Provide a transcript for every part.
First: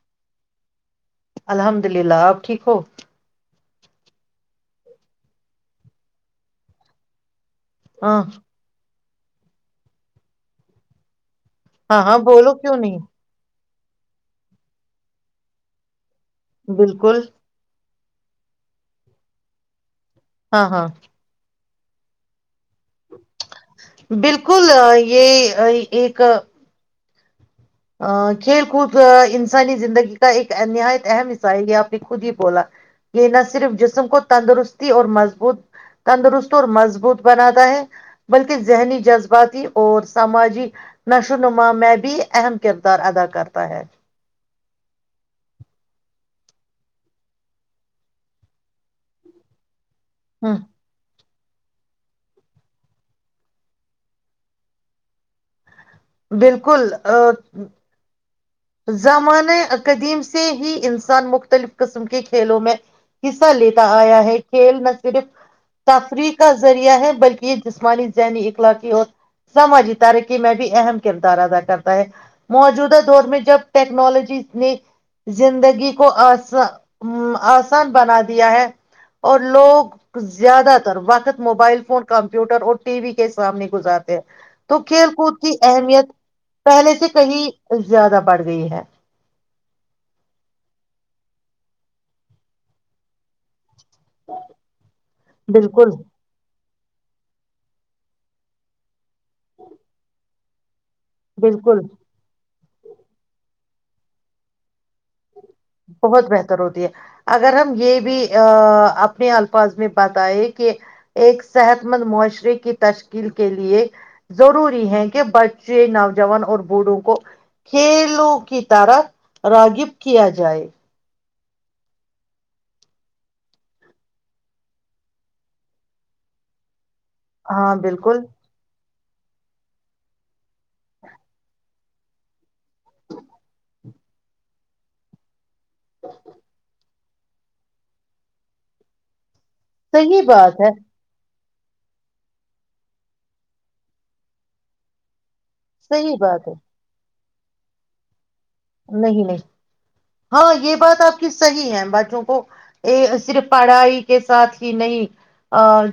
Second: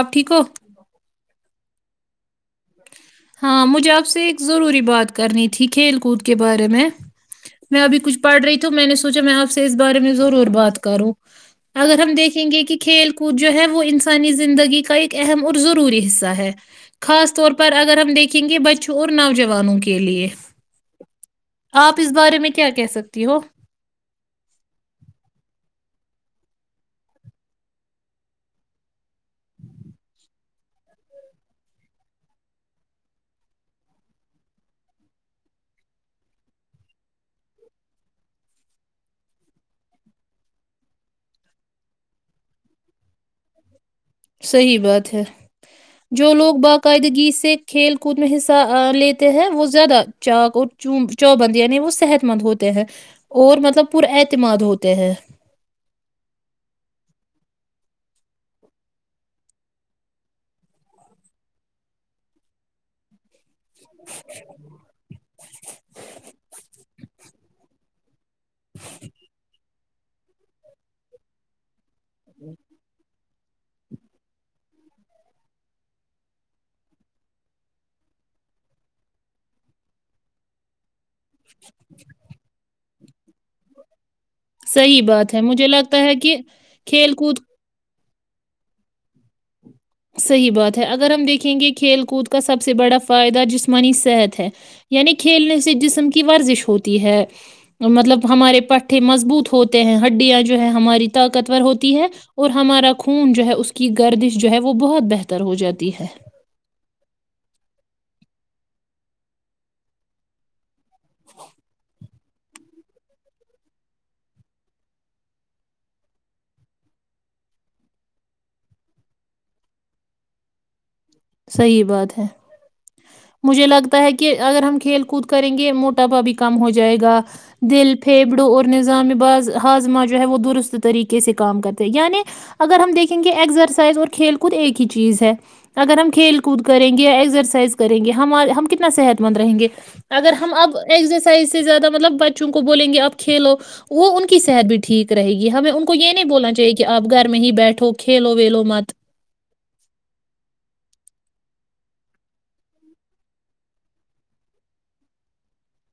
آب ٹھیک ہو الحمد للہ آپ ٹھیک ہو ہاں مجھے آپ سے ایک ضروری بات کرنی تھی کھیل کود کے بارے میں میں ابھی ہاں کچھڑ رہیھیوں میں نے سوچا میں آپ سے اس بارے میں ضرور بات کروں اگر ہاں ہم ہاں دیکھیں بولو گے کیوں کہ نہیں کھیل کود جو ہے وہ انسانی زندگی کا ایک اہم اور ضروری حصہ ہے ہے بالکل خاص اگر ہم دیکھیں گے بچوں اور نوجوانوں کے کے لیے ہاں ہاں آپ اس بارے میں کیا کہہ سکتی ہو بالکل یہ ایک [unintelligible] کھیل کود انسانی زندگی کا ایک نہایت اہم حصہ ہے یہ آپ نے خود ہی بولا یہ نہ صرف جسم کو تندرستی اور مضبوط تندرست اور مضبوط بناتا ہے بلکہ ذہنی جذباتی اور سماجی نشو و نما میں بھی اہم کردار ادا کرتا ہے صحیح بات ہے جو لوگ باقاعدگی سے کھیل کود میں حصہ لیتے ہیں وہ زیادہ چااک ہوں، اور چب چوبند یعنی وہ صحت مند ہوتے ہیں اور مطلب پرا اعتماد ہوتے ہیں بالکل ا زامانۂ قدیم سے ہی انسان مختلف قسم کے کھیلوں میں حصہ لیتا آیا ہے کھیل نہ صرف تفریح کا ذریعہ ہے بلکہ یہ جسمانی ذنی اخلاقی ہو سماجی ترکی میں بھی اہم کردار ادا کرتا موجودہ دور میں جب ٹیکنالوجی نے زندگی کو آس آسان بنا دیا ہے اور لوگ زیادہ تر وقت موبائل فون کمپیوٹر اور ٹی وی کے سامنے گزارتے ہیں تو صحیح کھیل بات کود ہے کی مجھے لگتا اہمیت ہے کہ پہلے سے کھیل کود کہیں زیادہ بڑ گئی ہے صحیح بات ہے اگر ہم دیکھیں گے کھیل کود کا سب سے بڑا فائدہ جسما مانی صحت ہے یعنی کھیلنے سے بالکل جسم کی ورزش ہوتی ہے مطلب ہمارے پٹھے مضبوط ہوتے ہیں ہڈیاں جو ہے ہماری طاقتور بالکل ہوتی ہے اور ہمارا خون جو ہے اس کے کی گردش جو ہے وہ بہت بہتر ہو جاتی ہے بہت بہتر ہوتی ہے اگر ہم یہ بھی ا اپنے الفاظ میں بتائے کہ ایک صحت مند معشرہ کی تشکیل کے لیے ضروری ہے کہ بچے نوجوان اور بوڑھوں کو کھیلوں کی طرح راغب کیا جائے جائے صحیح بات ہے مجھے لگتا ہے کہ اگر ہم کھیل کود کریں گے موٹاپا بھی کم ہو جائے جائے گا ہاں دل بالکل پھیپڑوں اور نظام ہاز ہازمہ جو ہے وہ درست طریقے سے کام کرتا ہے یعنی اگر ہم دیکھیں گے ایگزرسائز اور کھیل خود ایک ہی چیز ہے اگر ہم کھیل کود کریں گے ایکسرسائز کریں گے ہم ہم کتنا صحت مند رہیں گے صحیح اگر ہم بات ہے اب ایکزرسائز زیادہ مطلب بچوں کو بولیں گے آپ کھیلو وہ ان کی صحت بھی ٹھیک رہے گی ہمیں ان کو یہ صحیح نہیں بات بولنا ہے چاہیے کہ آپ گھر میں ہی بیٹھو کھیلو ویلو مت نہیں نہیں ہاں یہ یہ بات آپ کی صحی ہے بچوں کو صرف پڑھائی کے ساتھ ہی نہیں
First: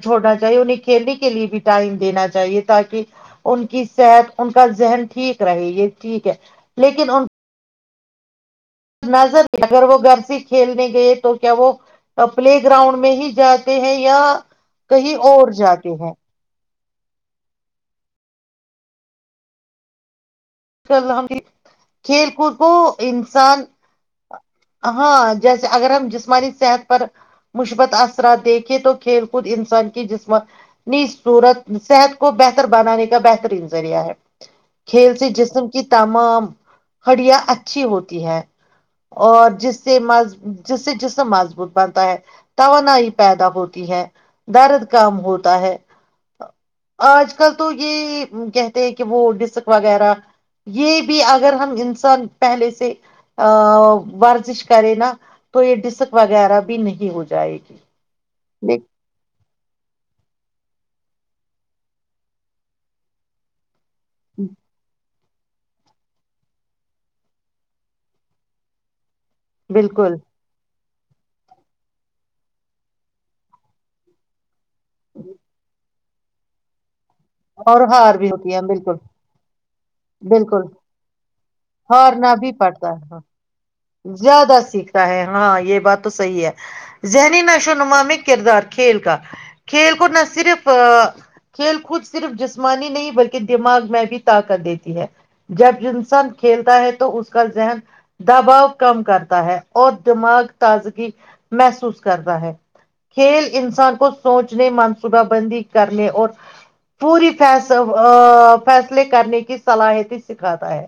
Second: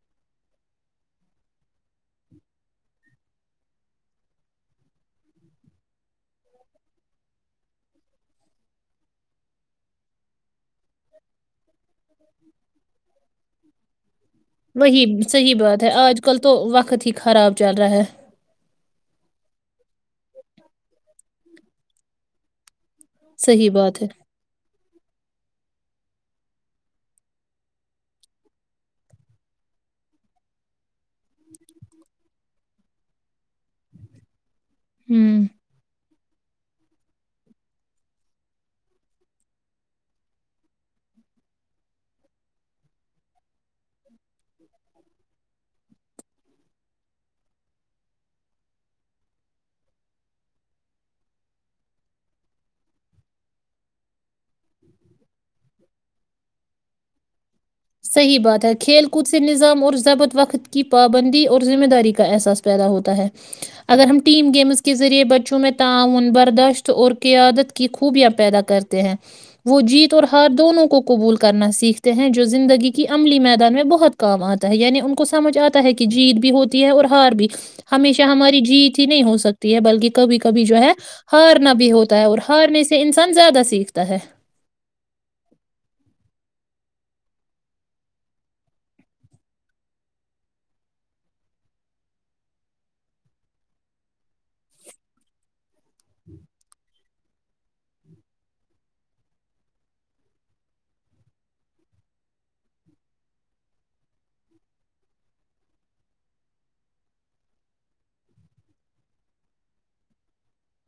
چھوڑنا چاہیے انہیں کھیلنے کے لیے بھی ٹائم دینا چاہیے تاکہ ان کی صحت ان کا ذہن ٹھیک رہے یہ ٹھیک ہے لیکن ان نظر اگر وہ گھر سے کھیلنے گئے تو کیا وہ پلے گراؤنڈ میں ہی جاتے ہیں یا وہی کہیں اور صحیح بات ہے جاتے ہیں آج کل تو وقت وقت ہی خراب چل رہا ہے ہم کھیل کود کو انسان صحیح بات ہے ہاں جیسے اگر ہم جسمانی صحت پر مثبت اثرات دیکھیں تو کھیل کود انسان کی جسمانی صورت صحت کو بہتر بنانے کا بہترین ذریعہ ہے کھیل سے ہوں جس تمام ہڑیاں اچھی ہوتی ہے اور جس سے م جس سے جسم مضبوط بنتا ہے توانائی پیدا ہوتی ہے درد کم ہوتا ہے آج کل تو یہ کہتے ہیں کہ وہ ڈسک وغیرہ یہ بھی اگر ہم انسان پہلے سے ا ورزش کریں نا تو یہ ڈسک وغیرہ بھی نہیں ہو جائے گی صحیح بات ہے کھیل کود سے نظام ضبط وقت کی پابندی اور ذمہ داری کا احساس پیدا ہوتا ہے اگر ہم م گیمز کس ذریعے بچوں میں تعاون برداشت اور قیادت کی خوبیاں پیدا کرتے ہیں وہ جیت بالکل اور ہار دونوں کو قبول کرنا سیکھتے ہیں جو زندگی کی عملی میدان میں بہت کام آتا یعنی ان کو سجھ آتا ہے کہ جیت بھی ہوتی ہے اور ہار بھی اور ہار ہمیشہ بھی ہوتی ہے ہماری بالکل جیت ہی نہیں ہو سکتی ہے بلکہ کبھی کبھی بالکل جو ہے ہارنا بھی ہوتا ہے ہارنا اور بھی ہارنے پڑتا سے ہے انسان زیادہ سیکھتا ہے زیادہ سیکھتا ہے ہاں یہ بات تو صحیح ہے ذہنی نشو و نما میں کردار کھیل کا کھیل کو نہ صرف کھیل کوود صرف جسمانی نہیں بلکہ دماغ میں بھی طاقت دیتی ہے جب انسان کھیلتا ہے تو اس کا ذہن دباؤ کم کرتا ہے اور دماغ تازگی محسوس کرتا ہے کھیل انسان کو سوچنے منصوبہ بندی کرنے اور پوری فی فیصلے کرنے کی صلاحیتی سکھاتا ہے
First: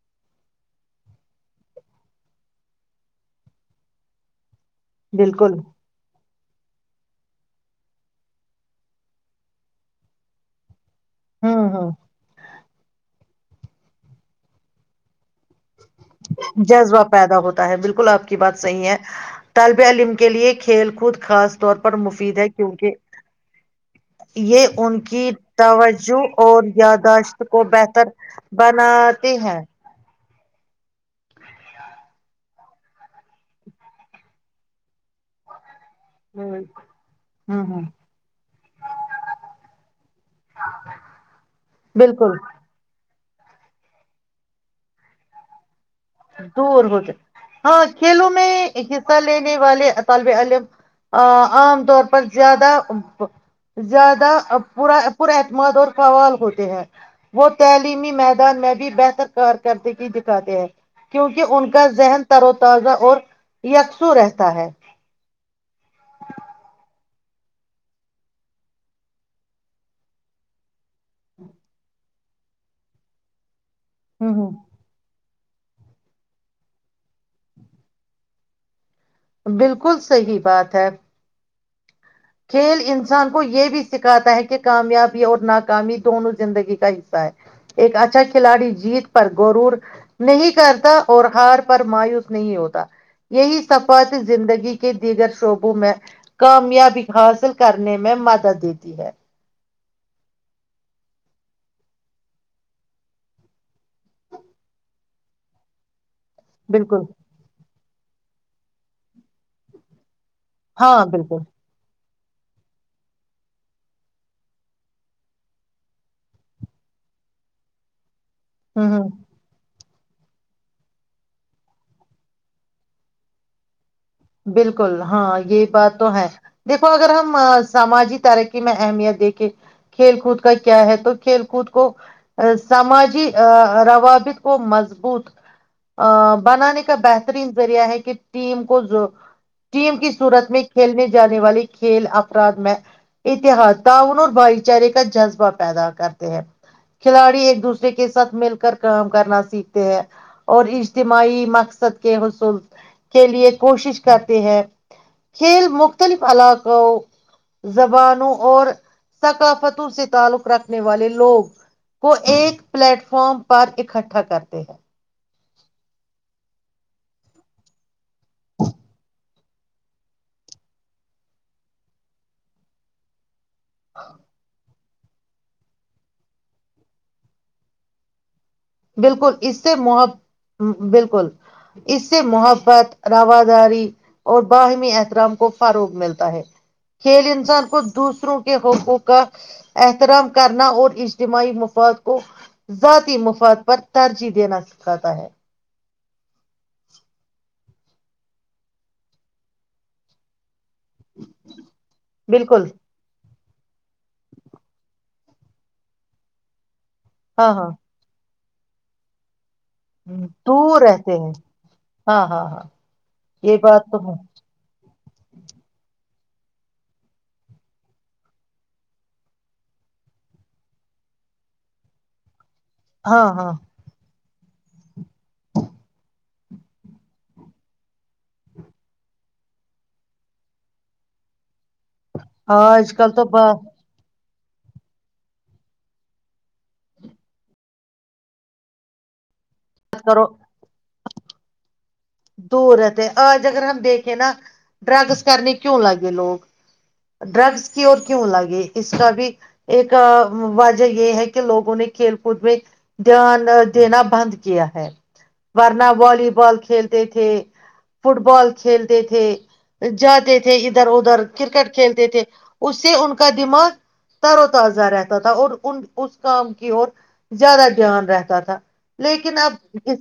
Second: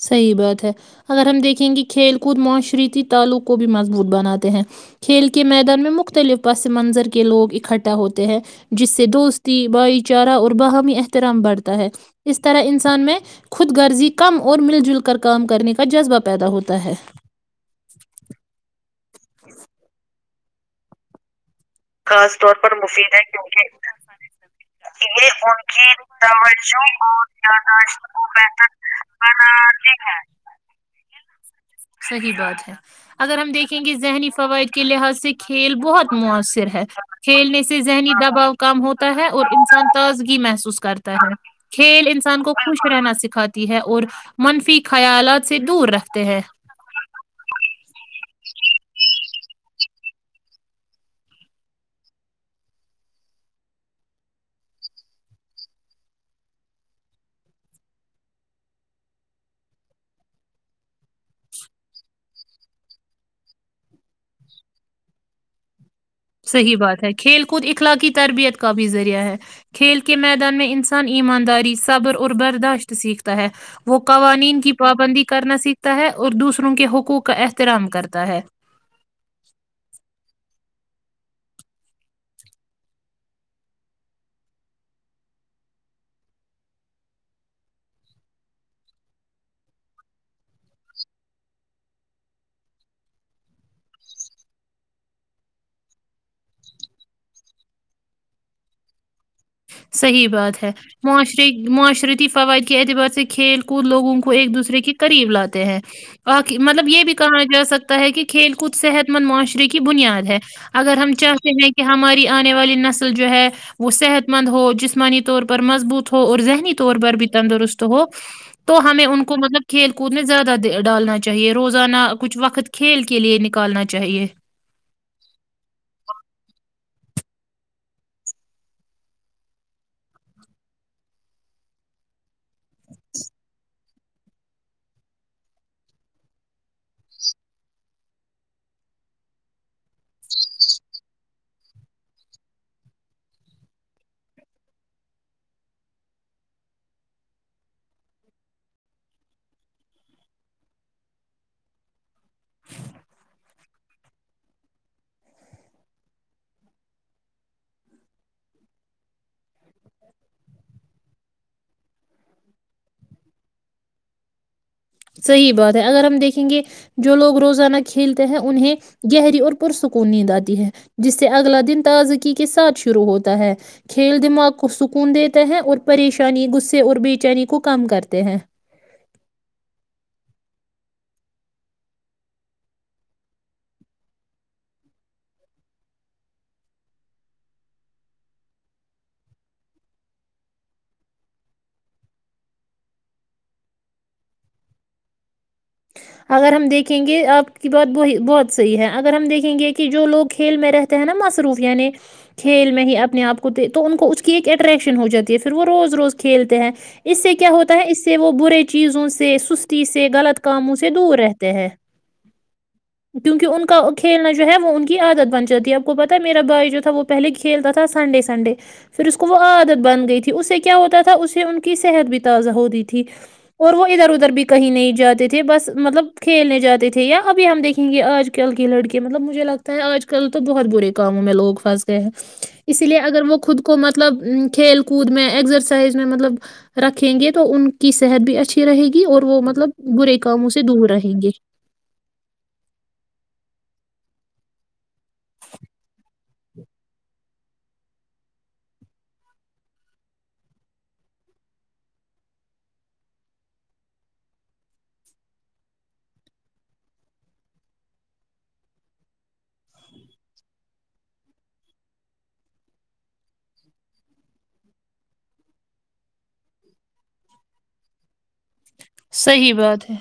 صحیح بات ہے اگر ہم دیکھیں گے کھیل کود معاشرتی تعلق کو بھی مضبوط بناتے ہیں کھیل کے بالکل میدان میں مختلف پس منظر کے لوگ اکٹھا ہوتے ہیں جس سے دوستی بھائی چارہ اور باہمی رم ہوں بڑھتا ہے ہوں اس طرح انسان میں خود غرضی کم اور مل جل کر کام کرنے کے جذبہ پیدا ہوتا ہے بالکل آپ کی بات صحیح ہے تالب علیم کے لیے کھیل کود خاص طور پر خاص مفید ہے طور پر کیونکہ مفید ہے کیونکہ یہ ان کی یہ ان کی توجہ اور توج یاداشت کو اور شت بہتر کو بتر بناتے ہیں بی ہے صحیح بات ہے اگر ہم دیکھیں گے ذہنی فوائد کے لحاظ سے کھیل ب بہت ہ مؤثر ہے کھیلنے ہ سے ذہنی دباؤ کام ہوتا ہے اور انسان تازگی محسوس کرتا ہے کھیل بالکل انسان کو خوش رہنا س کاتی ہے اور منفی خیالات سے دور رکھتی دور ہو ہاں کھیلو میں میں حصہ لینے والے طالب علم عام طور پر زیادہ زیادہا پر اعتماد اور قوال ہوتے ہیں وہ تعلیمی میدان میں بھی بہتر کار کرردگی دکھاتے ہیں کیونکہ ان کا ذہن تر و تازہ اور یکسو رہتا ہے صحیح بات ہے کھیل کود اخلاقی تربیت کا بھی ذریعہ ہے کھیل کے میدان میں انس ان ایمانداری صبر اور برداشت سیکھتا ہے وہ ہوں قوانین کی ہوں پابندی کرنا سیکھتا ہے اور دوسروں کے حقوق کا احترام کرتا ہے بالکل صحی بات اھر کھیل انسان کو یہ بھی سکھاتا ہے کہ کامیابی اور ناکامی دونوں زندگی کا حصہ ہے ایک اچھا کھلاڑی جیت پر گورور نہیں کرتا اور ہار پر مایوس نہیں ہوتا یہی سفات زندگی کے دیگر شعبوں میں کامیابی حاصل کرنے میں مدد دیتی ہے صحیح بات ہے معشر معاشرتی فوائد کے اعتبار سے کھیل کود لوگوں کو ایک دوسرے کے قریب لاتے ہیں مطلب بالکل یہ بھی کہا جا سک طح کہ کھیل کود صحت مند معاشرے کی بنیاد ہے اگر ہاں ہم بالکل چاہتے ہیں کہ ہمارے آنے والی نسل جو ہے وہ صحت مند ہو جسمانی طور پر مضبوط ہو اور ذہنی طور پر بھی تندرست ہو تو ہ ہمیں ہ ان کو مطلب کھیل کود میں زیادہ ڈالنا چاہیے روزانہ کچھ وقت کھیل کے لیے نکالنا چاہے بالکل ہاں یہ بات تو ہے دیکھو اگر ہم سماجی ترقی میں اہمیت دیکھیں کھیل کود کا کیا ہے تو کھیل کود کو سماجی روابط کو مضبوط بنانے کا بہترین ذریعہ ہے کہ ٹیم کو ٹیم کی صورت میں کھیلنے جانے والے کھیل افراد میں اتحاد تعاون اور بھائی چارے کا جذبہ پیدا کرتے ہیں کھلاڑی ایک دوسرے کے ساتھ مل کر کام کرنا سیکھتے ہیں اور اجتماعی مقصد کے حصول کے لیے کوشش کرتے ہیں کھیل مختلف علاقوں زبانوں اور ثقافتوں سے تعلق رکھنے والے لوگ کو ایک پلیٹ فارم پر اکٹھا کرتے ہیں صحیح بات ہے اگر ہم دیکھیں گے جو لوگ روزانہ کھیلتے ہیں انہیں گہری اور پرسکون نیند آتی ہے جس سے اگلا دن تازکی کے ساتھ شروع ہوتا ہے کھیل دماغ کو کو سکون دیتے ہیں اور پریشانی غصے اور بےچینی کو کم کرتے ہیں بالکل اس سے محبت بالکل اس سے محبت رواداری اور باہمی احترام کو فروغ ملتا ہے کھیل انسان کو دوسروں کے حقوق کا احترام کرنا اور اجتماعی مفاد کو ذاتی مفاد پر ترجیح دینا سکھاتا ہے اگر ہم دیکھیں گے آپ کی بات بہت صحیح ہے اگر ہم دیکھیں گے کہ جو لوگ کھیل میں رہتے ہیں نا مصروف یعنی بالکل کھیل میں ہی اپنے آپ کو تو ان کو اس کی ایک اٹریکشن ہو جاتی ہے پھر وہ روز روز کھیلتے ہیں اس سے کیا ہاں ہاں ہوتا ہے اس سے وہ برے چیزوں سے تیی سے غلط کاموں سے دور رہتے ہیں ہاں ہاں ہاں کیونکہ یہ ان کا بات تو کھیلنا جو ہے وہ ان کی عادت بن جاتی ہے اپ کو پتا میرا بھائی جو تھا وہ پہلے کھیلتا تھا سنڈے سنڈے پھر اس کو وہ عادت بن گئی تھی اسے کیا ہوتا تھا اسے ان کی صحت بھی تازہ ہوتی تھی ہاں ہاں اور وہ ادھر ادھر بھی کہیں نہیں جاتے تھ تھے بس مطلب کھیلنے جاتے تھے یا ابھی ہم دیکھیں گے آج کل کی لڑکے مطلب مجھے لگتا ہے آج کل تو بہت برے کام ہوں میں لوگ پھنض ہیں اسی آج لیے کل اگر تو وہ بات خود کو مطلب کھیل کود میں ایکسرسائز میں مطلب رکھیں گے تو ان کی صحت بھی اچھی رہے گی اور وہ مطلب برے کرو کم اس سے دور رہ جی دور رہتے آج اگر ہم دیکھیں نا ڈرگس کرنے کیوں لگے لوگ ڈرگس کی اور کیوں لگے اس کا بھی ایک وجہ یہ ہے کہ لوگوں نے کھیل کود میں دھیان دینا بند کیا ہے ورنہ والی بال کھیل تھے فٹ بال کھیلتے تھے جاتے تھے ادھر ادھر کرکٹ کھیلتے تھے اس سے ان کا دماغ تر و تازہ رہتا تھا اور ان اس کام کی اور زیادہ دھیان رہتا تھا لیکن اب صحیح بات ہے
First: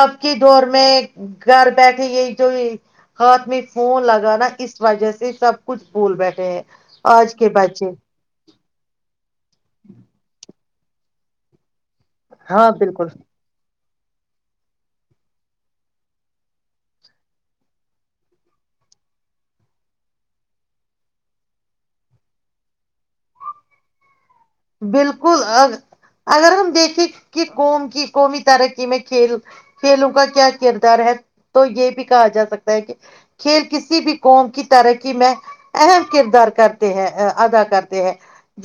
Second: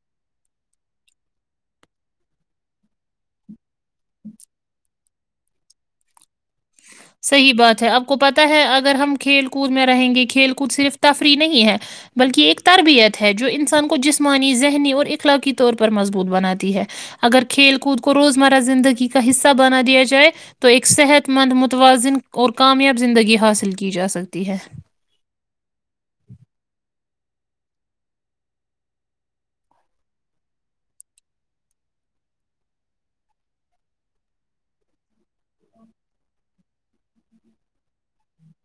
آپ کی دور میں میں گھر بیٹھے یہی جو ہاتھ میں ہو لگا نا اس وجہ سے سب کچھ بھول بیٹھے ہیں آج کے صحی بات ہے بچے آپ کو پتا ہے اگر ہم کھیل کود میں رہیں گے کھیل کو کچھ صرف تفریح نہیں ہے بلکہ ایک ہاں بالکل تربیت ہے جو انسان کو جسمانی ذہنی اور اخلاقی طور پر مضبوط بناتی ہے اگر کھیل کود کو روزمرہ زندگی کا حصہ بنا دیا جائے تو ایک صحت مند م م تووازن اور کامیاب زندگی حاصل کی جا سک بالکل ا اگر ہم دیکھیں کی قوم کی قومی ترقی میں کھیل کھیلوں کا کیا کردار ہے تو یہ بھی کہا جا سکتا ہے کہ کھیل کسی بھی قوم کی ترقی میں اہم کردار کرتے ہیں ادا کرتے ہیں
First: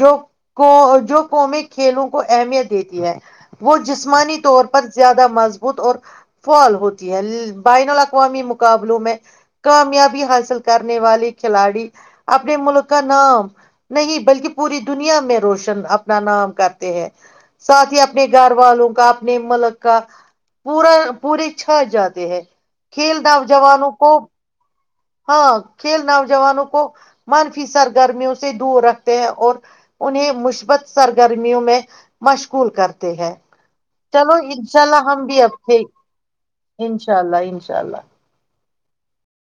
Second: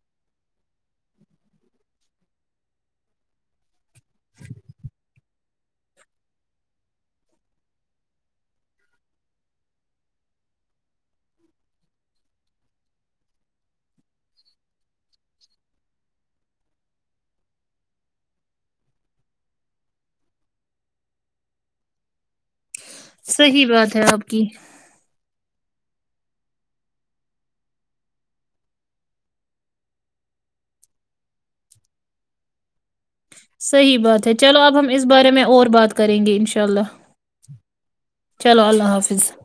جو کو جو قومی کھیلوں کو اہمیت دیتی ہے وہ جسمانی طور پر زیادہ مضبوط اور فال ہوتی ہے بین الاقوامی مقابلوں میں کامیابی حاصل کرنے والے کھلاڑی اپنے ملک کا نام نہیں بلکہ پوری دنیا میں روشن اپنا نام کرتے ہیں ساتھ ہی اپنے گھر والوں کا اپنے ملک کا پا پورے چھت جاتے ہیں کھیل د ج صحیح ن بات ہے کو آپ کی ہاں کھیل نوجوانوں کو منفی سرگرمیوں سے دور رکھتے ہیں اور انہیں مثبت سرگرمیوں میں مشغول کرتے ہیں صحیح بات ہے چلو اب انشاء ہم اس اللہ بارے بھی میں اب اور تھے بات کریں گے ان شاء اللہ انشاء اللہ انشاء اللہ چلو اللہ اللہ حافظ